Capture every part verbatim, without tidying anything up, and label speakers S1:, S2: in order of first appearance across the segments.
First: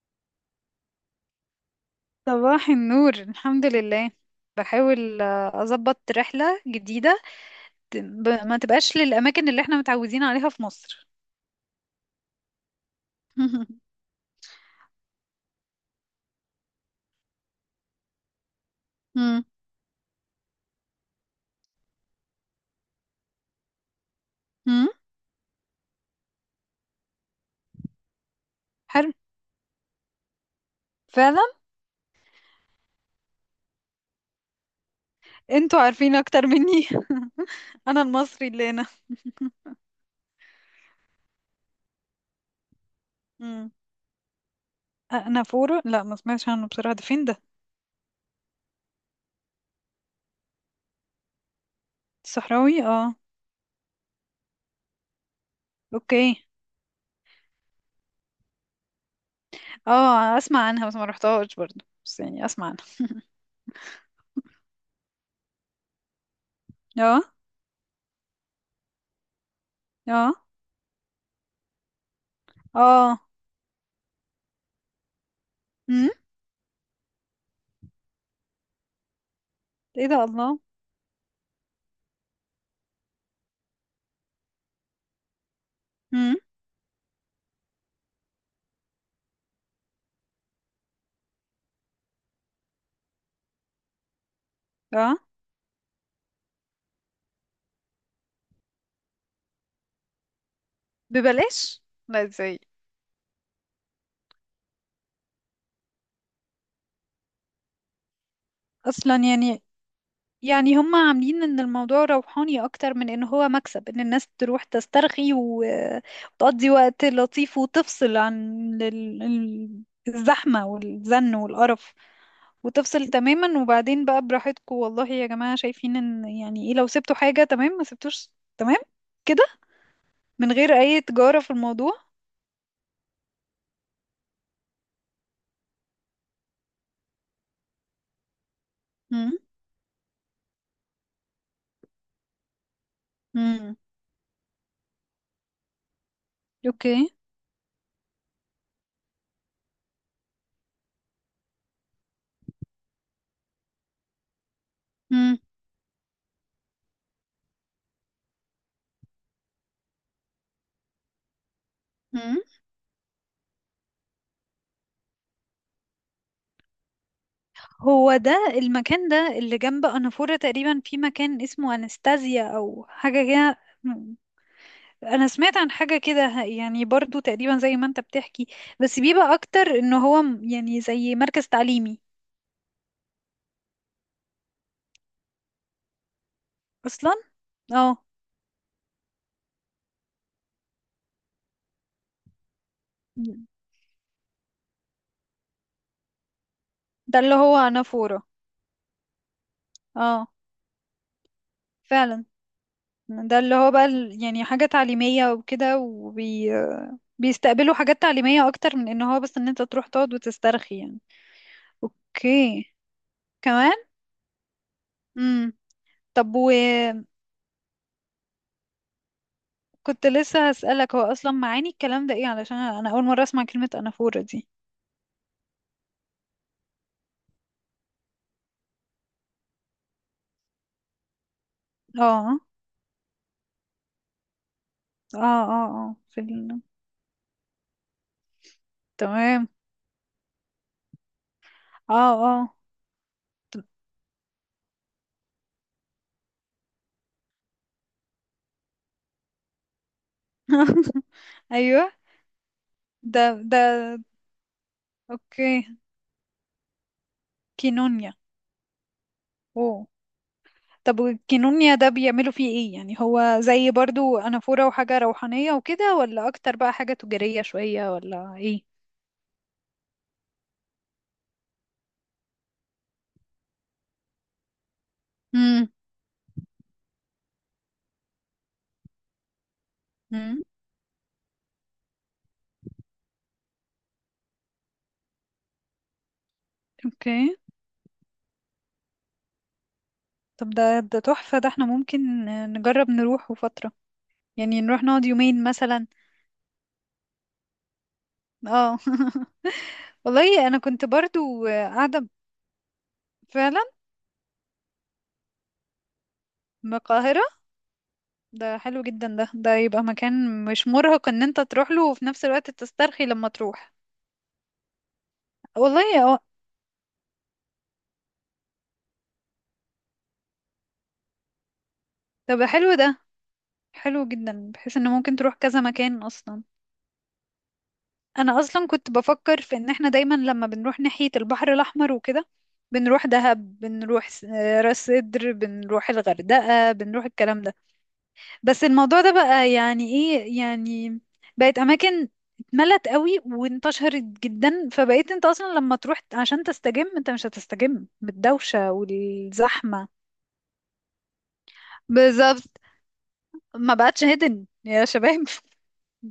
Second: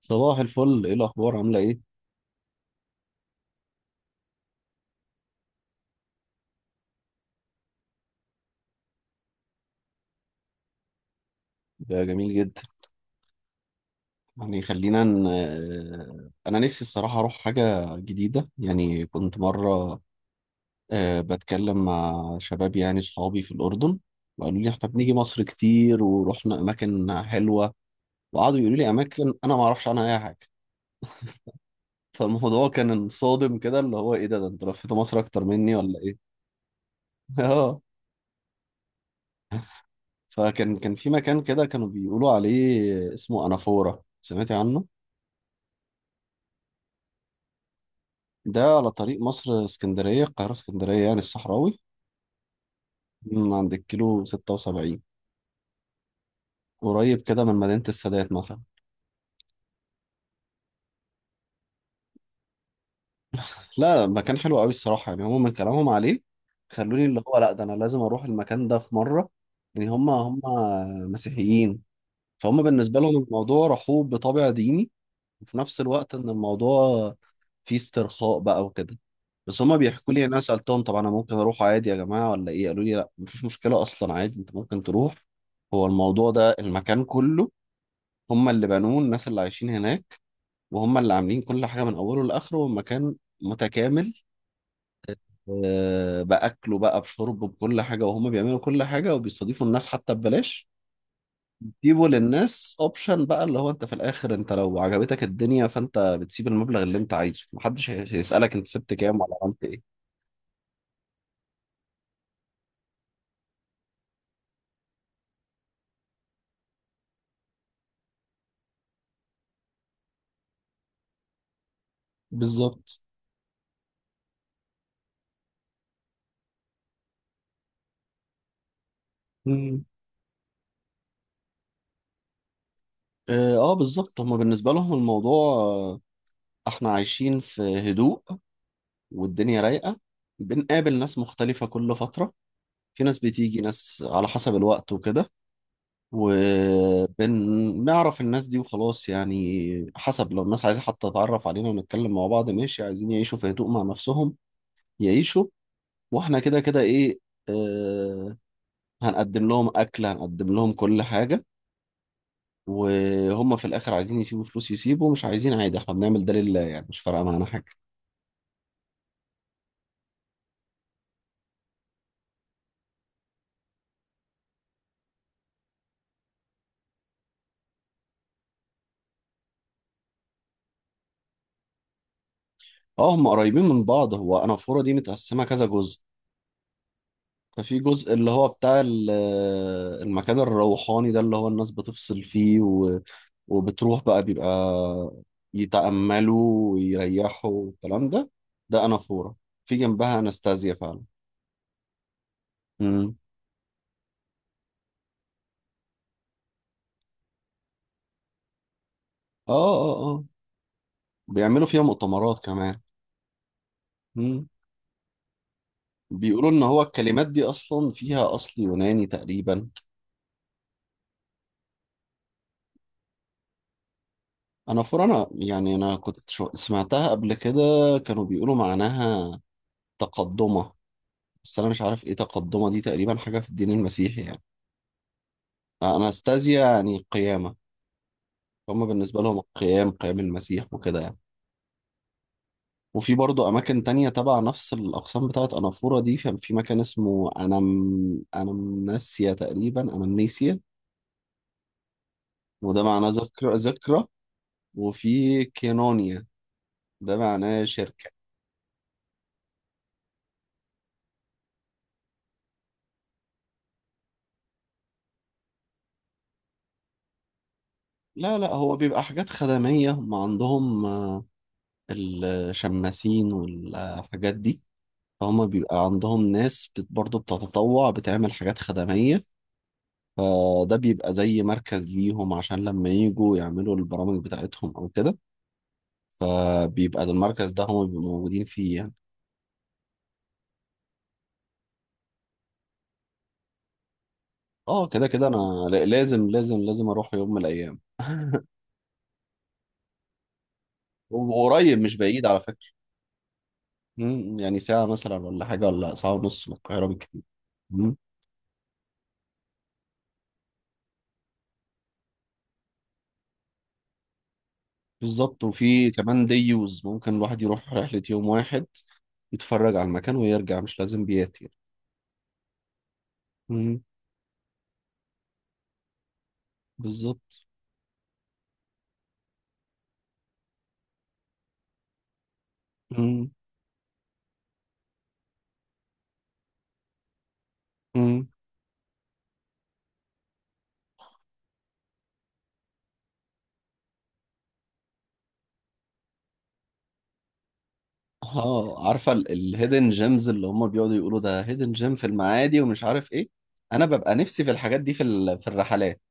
S1: صباح الفل، ايه الاخبار، عامله ايه؟
S2: صباح النور، الحمد لله. بحاول آه، أظبط رحلة جديدة. ت- ب- ما تبقاش للأماكن اللي احنا متعودين عليها في مصر.
S1: ده جميل جدا. يعني خلينا ن... آه، انا نفسي الصراحه اروح حاجه جديده، يعني كنت
S2: مم.
S1: مره. آه، بتكلم مع شباب، يعني صحابي في الاردن. وقالوا لي احنا
S2: مم.
S1: بنيجي مصر كتير ورحنا اماكن حلوه. وقعدوا يقولوا لي
S2: حلو،
S1: اماكن انا ما اعرفش عنها اي حاجه.
S2: فعلا.
S1: فالموضوع كان صادم كده، اللي هو ايه ده ده انت لفيت مصر اكتر مني
S2: انتوا
S1: ولا
S2: عارفين
S1: ايه؟
S2: أكتر مني.
S1: اه.
S2: أنا المصري اللي هنا.
S1: فكان كان في مكان كده كانوا بيقولوا عليه اسمه
S2: مم.
S1: انافورا، سمعتي عنه؟
S2: أنا فورو؟ لا، ما سمعتش عنه بصراحة. ده فين ده؟
S1: ده على طريق مصر اسكندرية، القاهرة اسكندرية يعني، الصحراوي.
S2: الصحراوي، اه.
S1: من عند الكيلو ستة وسبعين،
S2: اوكي.
S1: قريب كده من مدينة السادات مثلا.
S2: اه، أسمع عنها بس ما رحتهاش برضه، بس يعني أسمع عنها.
S1: لا، مكان حلو قوي الصراحة، يعني هما من كلامهم عليه خلوني اللي
S2: اه،
S1: هو لا ده أنا لازم أروح المكان ده في مرة. يعني هما
S2: اه،
S1: هما مسيحيين. فهم بالنسبة لهم
S2: اه.
S1: الموضوع رحوب بطابع ديني، وفي نفس
S2: مم.
S1: الوقت ان الموضوع فيه استرخاء بقى وكده. بس هما
S2: ايه
S1: بيحكوا لي،
S2: ده،
S1: انا
S2: الله.
S1: سالتهم طب انا ممكن اروح عادي يا جماعه ولا ايه، قالوا لي لا، مفيش مشكله اصلا، عادي انت ممكن تروح. هو الموضوع
S2: مم.
S1: ده المكان كله، هما اللي بنوه، الناس اللي عايشين هناك. وهما اللي عاملين كل حاجه من اوله لاخره، والمكان متكامل.
S2: اه.
S1: آه، باكله بقى بشربه بكل حاجه، وهما بيعملوا كل حاجه وبيستضيفوا الناس حتى ببلاش.
S2: ببلاش.
S1: سيبه
S2: لا، ازاي؟
S1: للناس اوبشن بقى، اللي هو انت في الاخر انت لو عجبتك الدنيا فانت بتسيب المبلغ اللي انت عايزه، محدش هي- هيسألك انت سبت كام
S2: اصلا،
S1: ولا
S2: يعني.
S1: عملت ايه.
S2: يعني هم عاملين ان الموضوع روحاني اكتر من ان هو مكسب، ان الناس تروح تسترخي و- وتقضي وقت لطيف وتفصل عن ال- ال- الزحمة والزن والقرف،
S1: بالظبط.
S2: وتفصل تماما. وبعدين بقى براحتكم والله يا جماعة، شايفين ان يعني ايه؟ لو سبتوا حاجة، تمام؛ ما سبتوش، تمام كده.
S1: مم.
S2: من غير اي تجارة في الموضوع.
S1: اه، آه، بالظبط. هما بالنسبة لهم الموضوع، آه، احنا عايشين في هدوء،
S2: امم.
S1: والدنيا رايقة. بنقابل ناس مختلفة كل فترة، في ناس بتيجي،
S2: امم.
S1: ناس على حسب الوقت وكده.
S2: اوكي.
S1: وبنعرف الناس دي وخلاص، يعني حسب، لو الناس عايزة حتى تتعرف علينا ونتكلم مع بعض، ماشي، عايزين يعيشوا في هدوء مع نفسهم، يعيشوا. واحنا كده كده، ايه، آه هنقدم لهم اكل، هنقدم لهم كل حاجه.
S2: امم.
S1: وهم في الاخر عايزين يسيبوا فلوس، يسيبوا، مش عايزين عادي، احنا بنعمل ده لله، يعني مش فارقه معانا حاجه.
S2: هو ده المكان ده اللي جنب أنافورة تقريبا، في مكان اسمه أنستازيا أو حاجة كده. م- أنا سمعت عن حاجة كده، ه- يعني برضو تقريبا زي ما أنت بتحكي، بس بيبقى أكتر إن هو م- يعني زي مركز تعليمي
S1: اه، هم قريبين من بعض، هو انافوره دي متقسمه كذا جزء.
S2: أصلا.
S1: ففي
S2: اه،
S1: جزء اللي هو بتاع ال- آه، المكان الروحاني ده اللي هو الناس بتفصل فيه و... وبتروح بقى بيبقى يتأملوا
S2: ده اللي
S1: ويريحوا
S2: هو
S1: والكلام
S2: أنافورة.
S1: ده. ده انافوره، في جنبها
S2: اه،
S1: انستازيا فعلا.
S2: فعلا.
S1: امم.
S2: ده اللي هو بقى ال- يعني حاجة تعليمية وكده، وبي بيستقبلوا حاجات تعليمية أكتر من إن هو بس إن
S1: اه
S2: أنت تروح
S1: اه
S2: تقعد
S1: اه.
S2: وتسترخي يعني.
S1: بيعملوا فيها مؤتمرات
S2: أوكي.
S1: كمان.
S2: كمان.
S1: مم.
S2: امم. طب،
S1: بيقولوا
S2: و
S1: ان هو الكلمات دي اصلا فيها اصل يوناني تقريبا.
S2: كنت لسه هسألك، هو أصلا معاني الكلام ده ايه؟ علشان أنا أول مرة أسمع كلمة أنافورة دي.
S1: انا فرانا يعني، انا كنت شو- سمعتها قبل كده. كانوا بيقولوا معناها تقدمة، بس انا مش عارف ايه
S2: اه،
S1: تقدمة دي، تقريبا حاجة في الدين المسيحي يعني.
S2: اه، اه، اه، في
S1: اناستازيا
S2: ال...
S1: يعني قيامة، هما بالنسبة لهم
S2: تمام.
S1: القيام، قيام المسيح وكده يعني.
S2: اه. اه.
S1: وفي برضه أماكن تانية تبع نفس الأقسام بتاعت أنافورا دي، كان في مكان اسمه أنم أنمناسيا، تقريبا أنمنيسيا.
S2: أيوه.
S1: وده معناه
S2: ده
S1: ذكرى
S2: ده
S1: ذكرى. وفي
S2: اوكي.
S1: كينونيا، ده معناه شركة.
S2: كينونيا. اوه. طب، والكينونيا ده بيعملوا فيه ايه يعني؟ هو زي برضو أنافورة وحاجة روحانية وكده، ولا أكتر بقى حاجة تجارية شوية، ولا
S1: لا لا،
S2: ايه؟
S1: هو بيبقى حاجات خدمية، هم عندهم آه، الشماسين والحاجات دي. فهم
S2: امم.
S1: بيبقى عندهم ناس بت- برضه بتتطوع بتعمل حاجات خدمية.
S2: امم.
S1: فده بيبقى زي مركز ليهم، عشان لما يجوا يعملوا البرامج بتاعتهم أو كده. فبيبقى ده
S2: اوكي.
S1: المركز ده هم بيبقوا موجودين فيه يعني.
S2: طب، ده ده تحفة، ده احنا ممكن نجرب نروحه فترة، يعني نروح
S1: اه،
S2: نقعد
S1: كده كده أنا
S2: يومين مثلا.
S1: ل- لازم لازم لازم أروح يوم من الأيام.
S2: اه. والله انا كنت برضو
S1: وقريب مش
S2: قاعده.
S1: بعيد على فكرة.
S2: فعلا.
S1: مم، يعني ساعة مثلا ولا حاجة ولا ساعة ونص من
S2: من
S1: القاهرة بالكتير.
S2: القاهره.
S1: مم،
S2: ده حلو جدا، ده ده يبقى مكان مش مرهق ان انت تروح له وفي نفس الوقت تسترخي لما تروح.
S1: بالظبط، وفي
S2: والله، اه.
S1: كمان ديوز ممكن الواحد يروح رحلة يوم واحد، يتفرج على المكان ويرجع، مش لازم بيات يعني.
S2: طب، حلو ده.
S1: مم،
S2: حلو جدا، بحيث ان ممكن تروح كذا مكان اصلا.
S1: بالظبط.
S2: انا اصلا كنت بفكر في ان احنا دايما لما بنروح ناحيه البحر الاحمر وكده، بنروح
S1: مم،
S2: دهب، بنروح س- راس سدر، بنروح الغردقه، بنروح الكلام ده.
S1: مم.
S2: بس الموضوع ده بقى يعني ايه يعني، بقت اماكن اتملت قوي وانتشرت جدا، فبقيت انت اصلا لما تروح عشان تستجم، انت مش هتستجم بالدوشة
S1: اه، عارفة
S2: والزحمة.
S1: الهيدن جيمز اللي هم بيقعدوا يقولوا ده هيدن جيم في
S2: بالظبط.
S1: المعادي ومش عارف ايه.
S2: ما
S1: انا
S2: بقتش
S1: ببقى نفسي
S2: هيدن
S1: في الحاجات
S2: يا
S1: دي، في
S2: شباب.
S1: ال- في الرحلات.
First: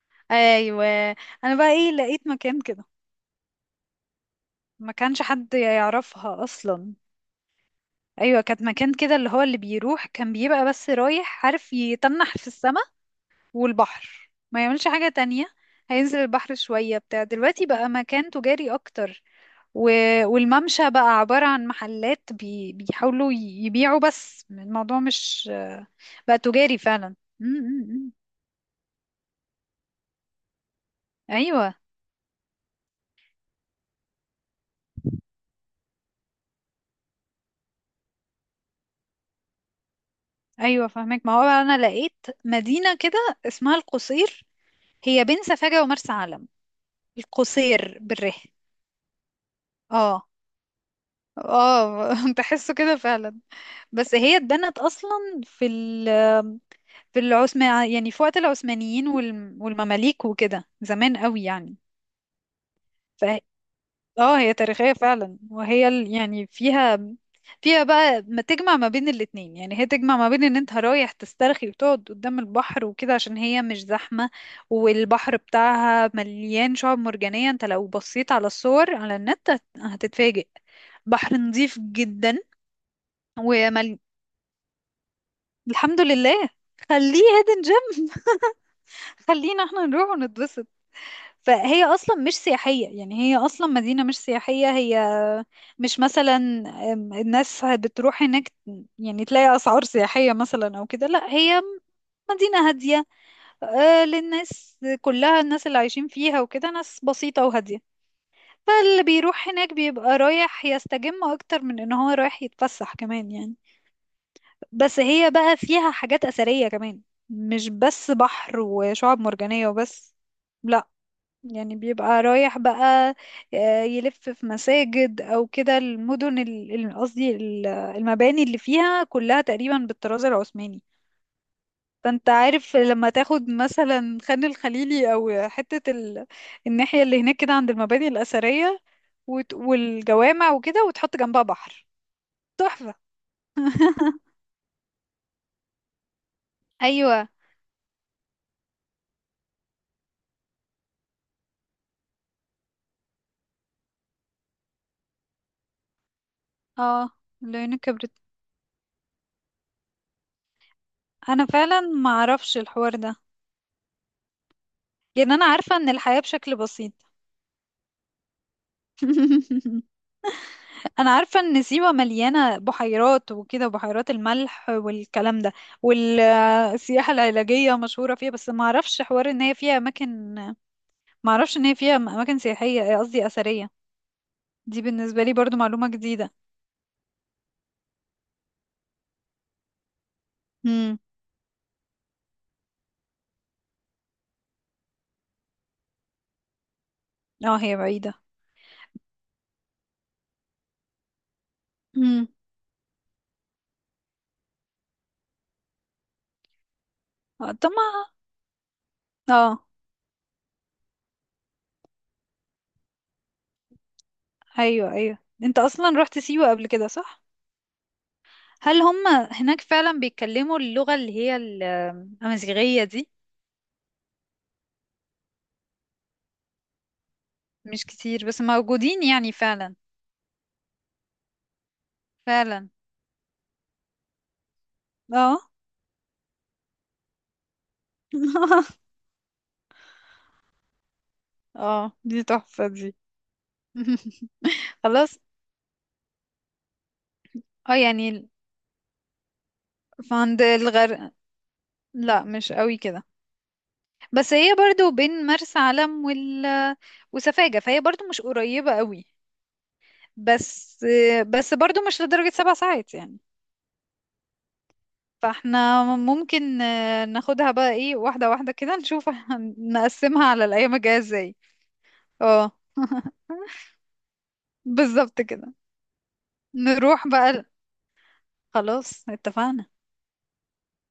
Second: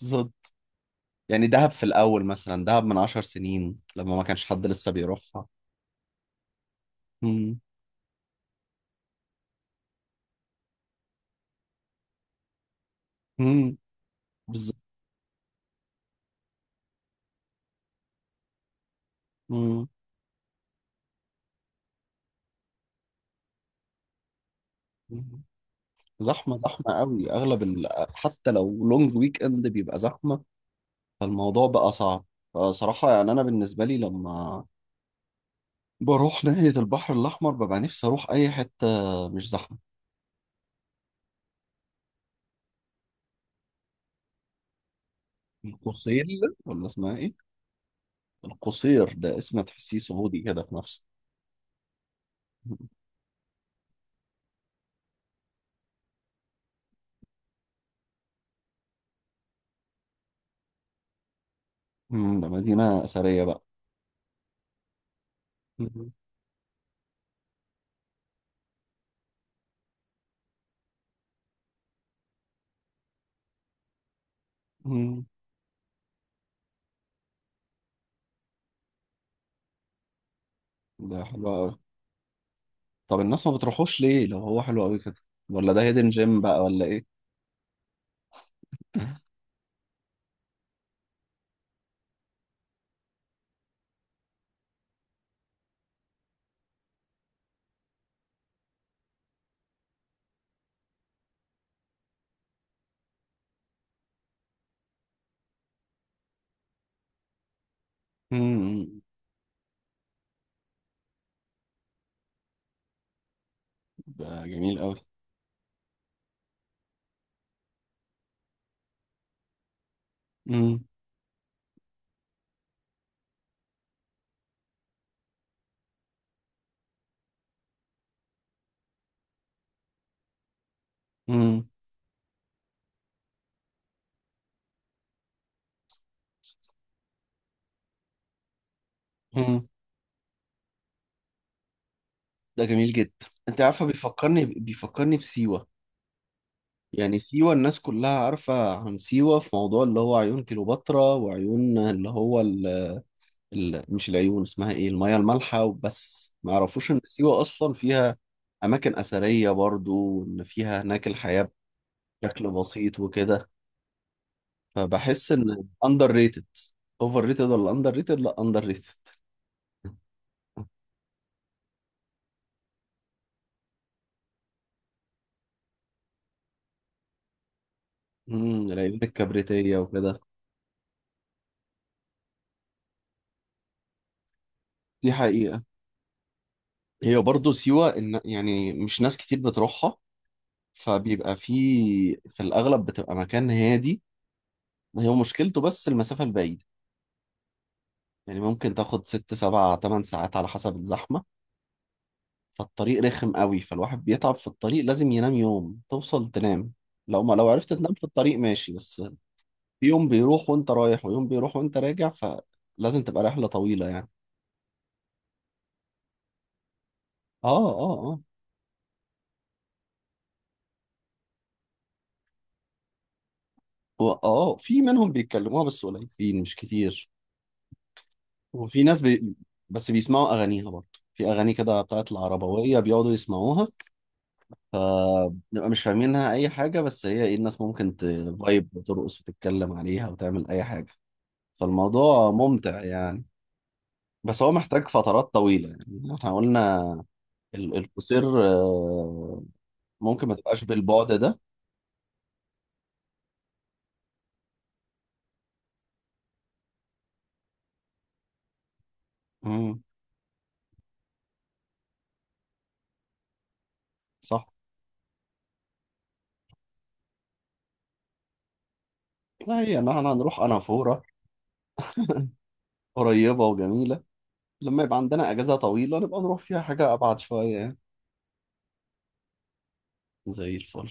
S1: بالظبط.
S2: ايوه.
S1: يعني
S2: انا بقى
S1: دهب في
S2: ايه،
S1: الاول
S2: لقيت مكان
S1: مثلا، دهب
S2: كده
S1: من عشر سنين لما ما كانش حد لسه
S2: ما كانش
S1: بيروحها.
S2: حد يعرفها اصلا.
S1: مم،
S2: ايوه، كانت مكان كده اللي هو اللي بيروح كان بيبقى بس رايح عارف يتنح في السما
S1: مم،
S2: والبحر، ما
S1: بالظبط.
S2: يعملش حاجة تانية. هينزل البحر شوية. بتاع دلوقتي بقى مكان تجاري أكتر، و... والممشى بقى عبارة عن محلات بي... بيحاولوا ي- يبيعوا، بس الموضوع
S1: مم.
S2: مش بقى
S1: زحمة
S2: تجاري
S1: زحمة
S2: فعلا.
S1: قوي،
S2: م-
S1: أغلب ال...
S2: م- م.
S1: حتى لو لونج ويك إند بيبقى زحمة. فالموضوع
S2: أيوة،
S1: بقى صعب. فصراحة يعني أنا بالنسبة لي، لما بروح ناحية البحر الأحمر ببقى نفسي أروح أي حتة مش زحمة.
S2: أيوة، فاهمك. ما هو بقى أنا لقيت مدينة كده اسمها القصير. هي بين سفاجة ومرسى
S1: القصير،
S2: علم.
S1: ولا اسمها إيه؟
S2: القصير بالره.
S1: القصير ده اسم تحسيه
S2: اه،
S1: سعودي كده في نفسه.
S2: اه. تحسه كده فعلا. بس هي اتبنت اصلا في في العثمان، يعني في وقت العثمانيين وال- والمماليك وكده، زمان قوي يعني.
S1: مم، ده مدينة
S2: ف
S1: أثرية بقى؟
S2: اه، هي تاريخية فعلا، وهي ال-
S1: مم.
S2: يعني فيها فيها بقى ما تجمع ما بين الاتنين، يعني هي تجمع ما بين ان انت رايح تسترخي وتقعد قدام البحر وكده، عشان هي مش زحمة.
S1: مم،
S2: والبحر بتاعها مليان شعاب مرجانية، انت لو بصيت على الصور على النت هت- هتتفاجئ.
S1: ده
S2: بحر
S1: حلو قوي.
S2: نظيف جدا
S1: طب الناس ما
S2: ومل...
S1: بتروحوش ليه لو هو حلو قوي كده؟ ولا ده
S2: الحمد
S1: هيدن جيم
S2: لله.
S1: بقى ولا إيه؟
S2: خليه هيدن جيم، خلينا احنا نروح ونتبسط. فهي اصلا مش سياحيه، يعني هي اصلا مدينه مش سياحيه، هي مش مثلا أم، الناس بتروح هناك يعني تلاقي اسعار سياحيه مثلا او كده، لا، هي مدينه هاديه، آه، للناس كلها. الناس اللي عايشين فيها وكده ناس بسيطه وهاديه،
S1: مم،
S2: فاللي بيروح هناك بيبقى رايح يستجم اكتر من ان هو رايح يتفسح كمان يعني.
S1: ده جميل قوي.
S2: بس هي بقى فيها حاجات اثريه كمان، مش بس بحر وشعاب مرجانيه وبس،
S1: مم،
S2: لا. يعني بيبقى رايح بقى آه، يلف في مساجد او كده. المدن ال- ال- قصدي ال- المباني اللي فيها كلها تقريبا بالطراز العثماني.
S1: مم،
S2: فانت عارف لما تاخد مثلا خان الخليلي او حتة ال... الناحية اللي هناك كده عند المباني الأثرية وت...
S1: مم.
S2: والجوامع وكده، وتحط جنبها بحر.
S1: ده جميل
S2: تحفة.
S1: جدا، انت عارفه، بيفكرني بيفكرني بسيوه. يعني
S2: ايوه.
S1: سيوه الناس كلها عارفه عن سيوه في موضوع اللي هو عيون كليوباترا، وعيون اللي هو ال... ال... مش العيون اسمها ايه الميه المالحه وبس، ما يعرفوش ان
S2: اه،
S1: سيوه اصلا
S2: العيون كبرت.
S1: فيها اماكن اثريه برضو، وان فيها هناك
S2: انا
S1: الحياه
S2: فعلا ما
S1: بشكل
S2: اعرفش الحوار
S1: بسيط
S2: ده.
S1: وكده. فبحس
S2: يعني انا
S1: ان
S2: عارفة ان
S1: اندر
S2: الحياة
S1: ريتد،
S2: بشكل بسيط.
S1: اوفر ريتد ولا اندر ريتد؟ لا، اندر ريتد.
S2: انا عارفه ان سيوه مليانه بحيرات وكده، وبحيرات الملح والكلام ده، والسياحه العلاجيه مشهوره فيها، بس ما
S1: امم. العيون
S2: اعرفش حوار ان هي
S1: الكبريتيه
S2: فيها
S1: وكده.
S2: اماكن. ما اعرفش ان هي فيها اماكن سياحيه، قصدي اثريه. دي
S1: دي
S2: بالنسبه لي برضو
S1: حقيقه.
S2: معلومه جديده.
S1: هي برضه سيوة، إن يعني مش ناس كتير بتروحها.
S2: امم.
S1: فبيبقى في في الأغلب بتبقى مكان هادي. هي مشكلته بس المسافة البعيدة،
S2: اه، هي بعيده.
S1: يعني ممكن تاخد ست سبع تمن ساعات على حسب الزحمة.
S2: امم.
S1: فالطريق رخم قوي، فالواحد بيتعب في الطريق، لازم ينام، يوم توصل تنام. لو ما لو
S2: آه، طب
S1: عرفت تنام في
S2: ما...
S1: الطريق ماشي بس.
S2: اه.
S1: في يوم بيروح وانت رايح، ويوم بيروح وانت راجع، فلازم تبقى رحلة طويلة يعني.
S2: ايوه، ايوه، انت اصلا رحت سيوه قبل كده، صح؟
S1: اه. اه اه.
S2: هل هم هناك فعلا بيتكلموا اللغه اللي هي ال- الامازيغيه دي؟
S1: هو- اه، في منهم بيتكلموها بس قليلين مش كتير.
S2: مش كتير بس
S1: وفي ناس
S2: موجودين يعني،
S1: بي...
S2: فعلا.
S1: بس بيسمعوا اغانيها برضه. في اغاني كده بتاعت
S2: فعلا.
S1: العربويه بيقعدوا يسمعوها.
S2: اه.
S1: فبنبقى مش فاهمينها اي حاجه، بس هي ايه، الناس ممكن تفايب وترقص وتتكلم عليها وتعمل اي حاجه.
S2: اه، دي
S1: فالموضوع
S2: تحفة
S1: ممتع
S2: دي.
S1: يعني. بس هو محتاج
S2: خلاص.
S1: فترات طويله، يعني احنا قلنا
S2: اه،
S1: ال- القصير،
S2: يعني
S1: آه، ممكن ما
S2: فعند
S1: تبقاش بالبعد
S2: الغرب،
S1: ده.
S2: لا مش قوي كده، بس هي برضو بين مرسى علم وال... وسفاجة، فهي برضو مش قريبة قوي،
S1: امم.
S2: بس بس برضو مش لدرجة سبع ساعات يعني.
S1: صح.
S2: فاحنا ممكن آه، ناخدها بقى ايه، واحدة واحدة كده نشوف. هن-
S1: لا، هي ان احنا
S2: نقسمها
S1: هنروح
S2: على الأيام الجاية
S1: انافوره،
S2: ازاي. اه.
S1: قريبه وجميله. لما يبقى
S2: بالظبط
S1: عندنا
S2: كده.
S1: اجازه طويله نبقى نروح فيها حاجه
S2: نروح
S1: ابعد
S2: بقى ال-
S1: شويه يعني.
S2: خلاص، اتفقنا.
S1: زي الفل.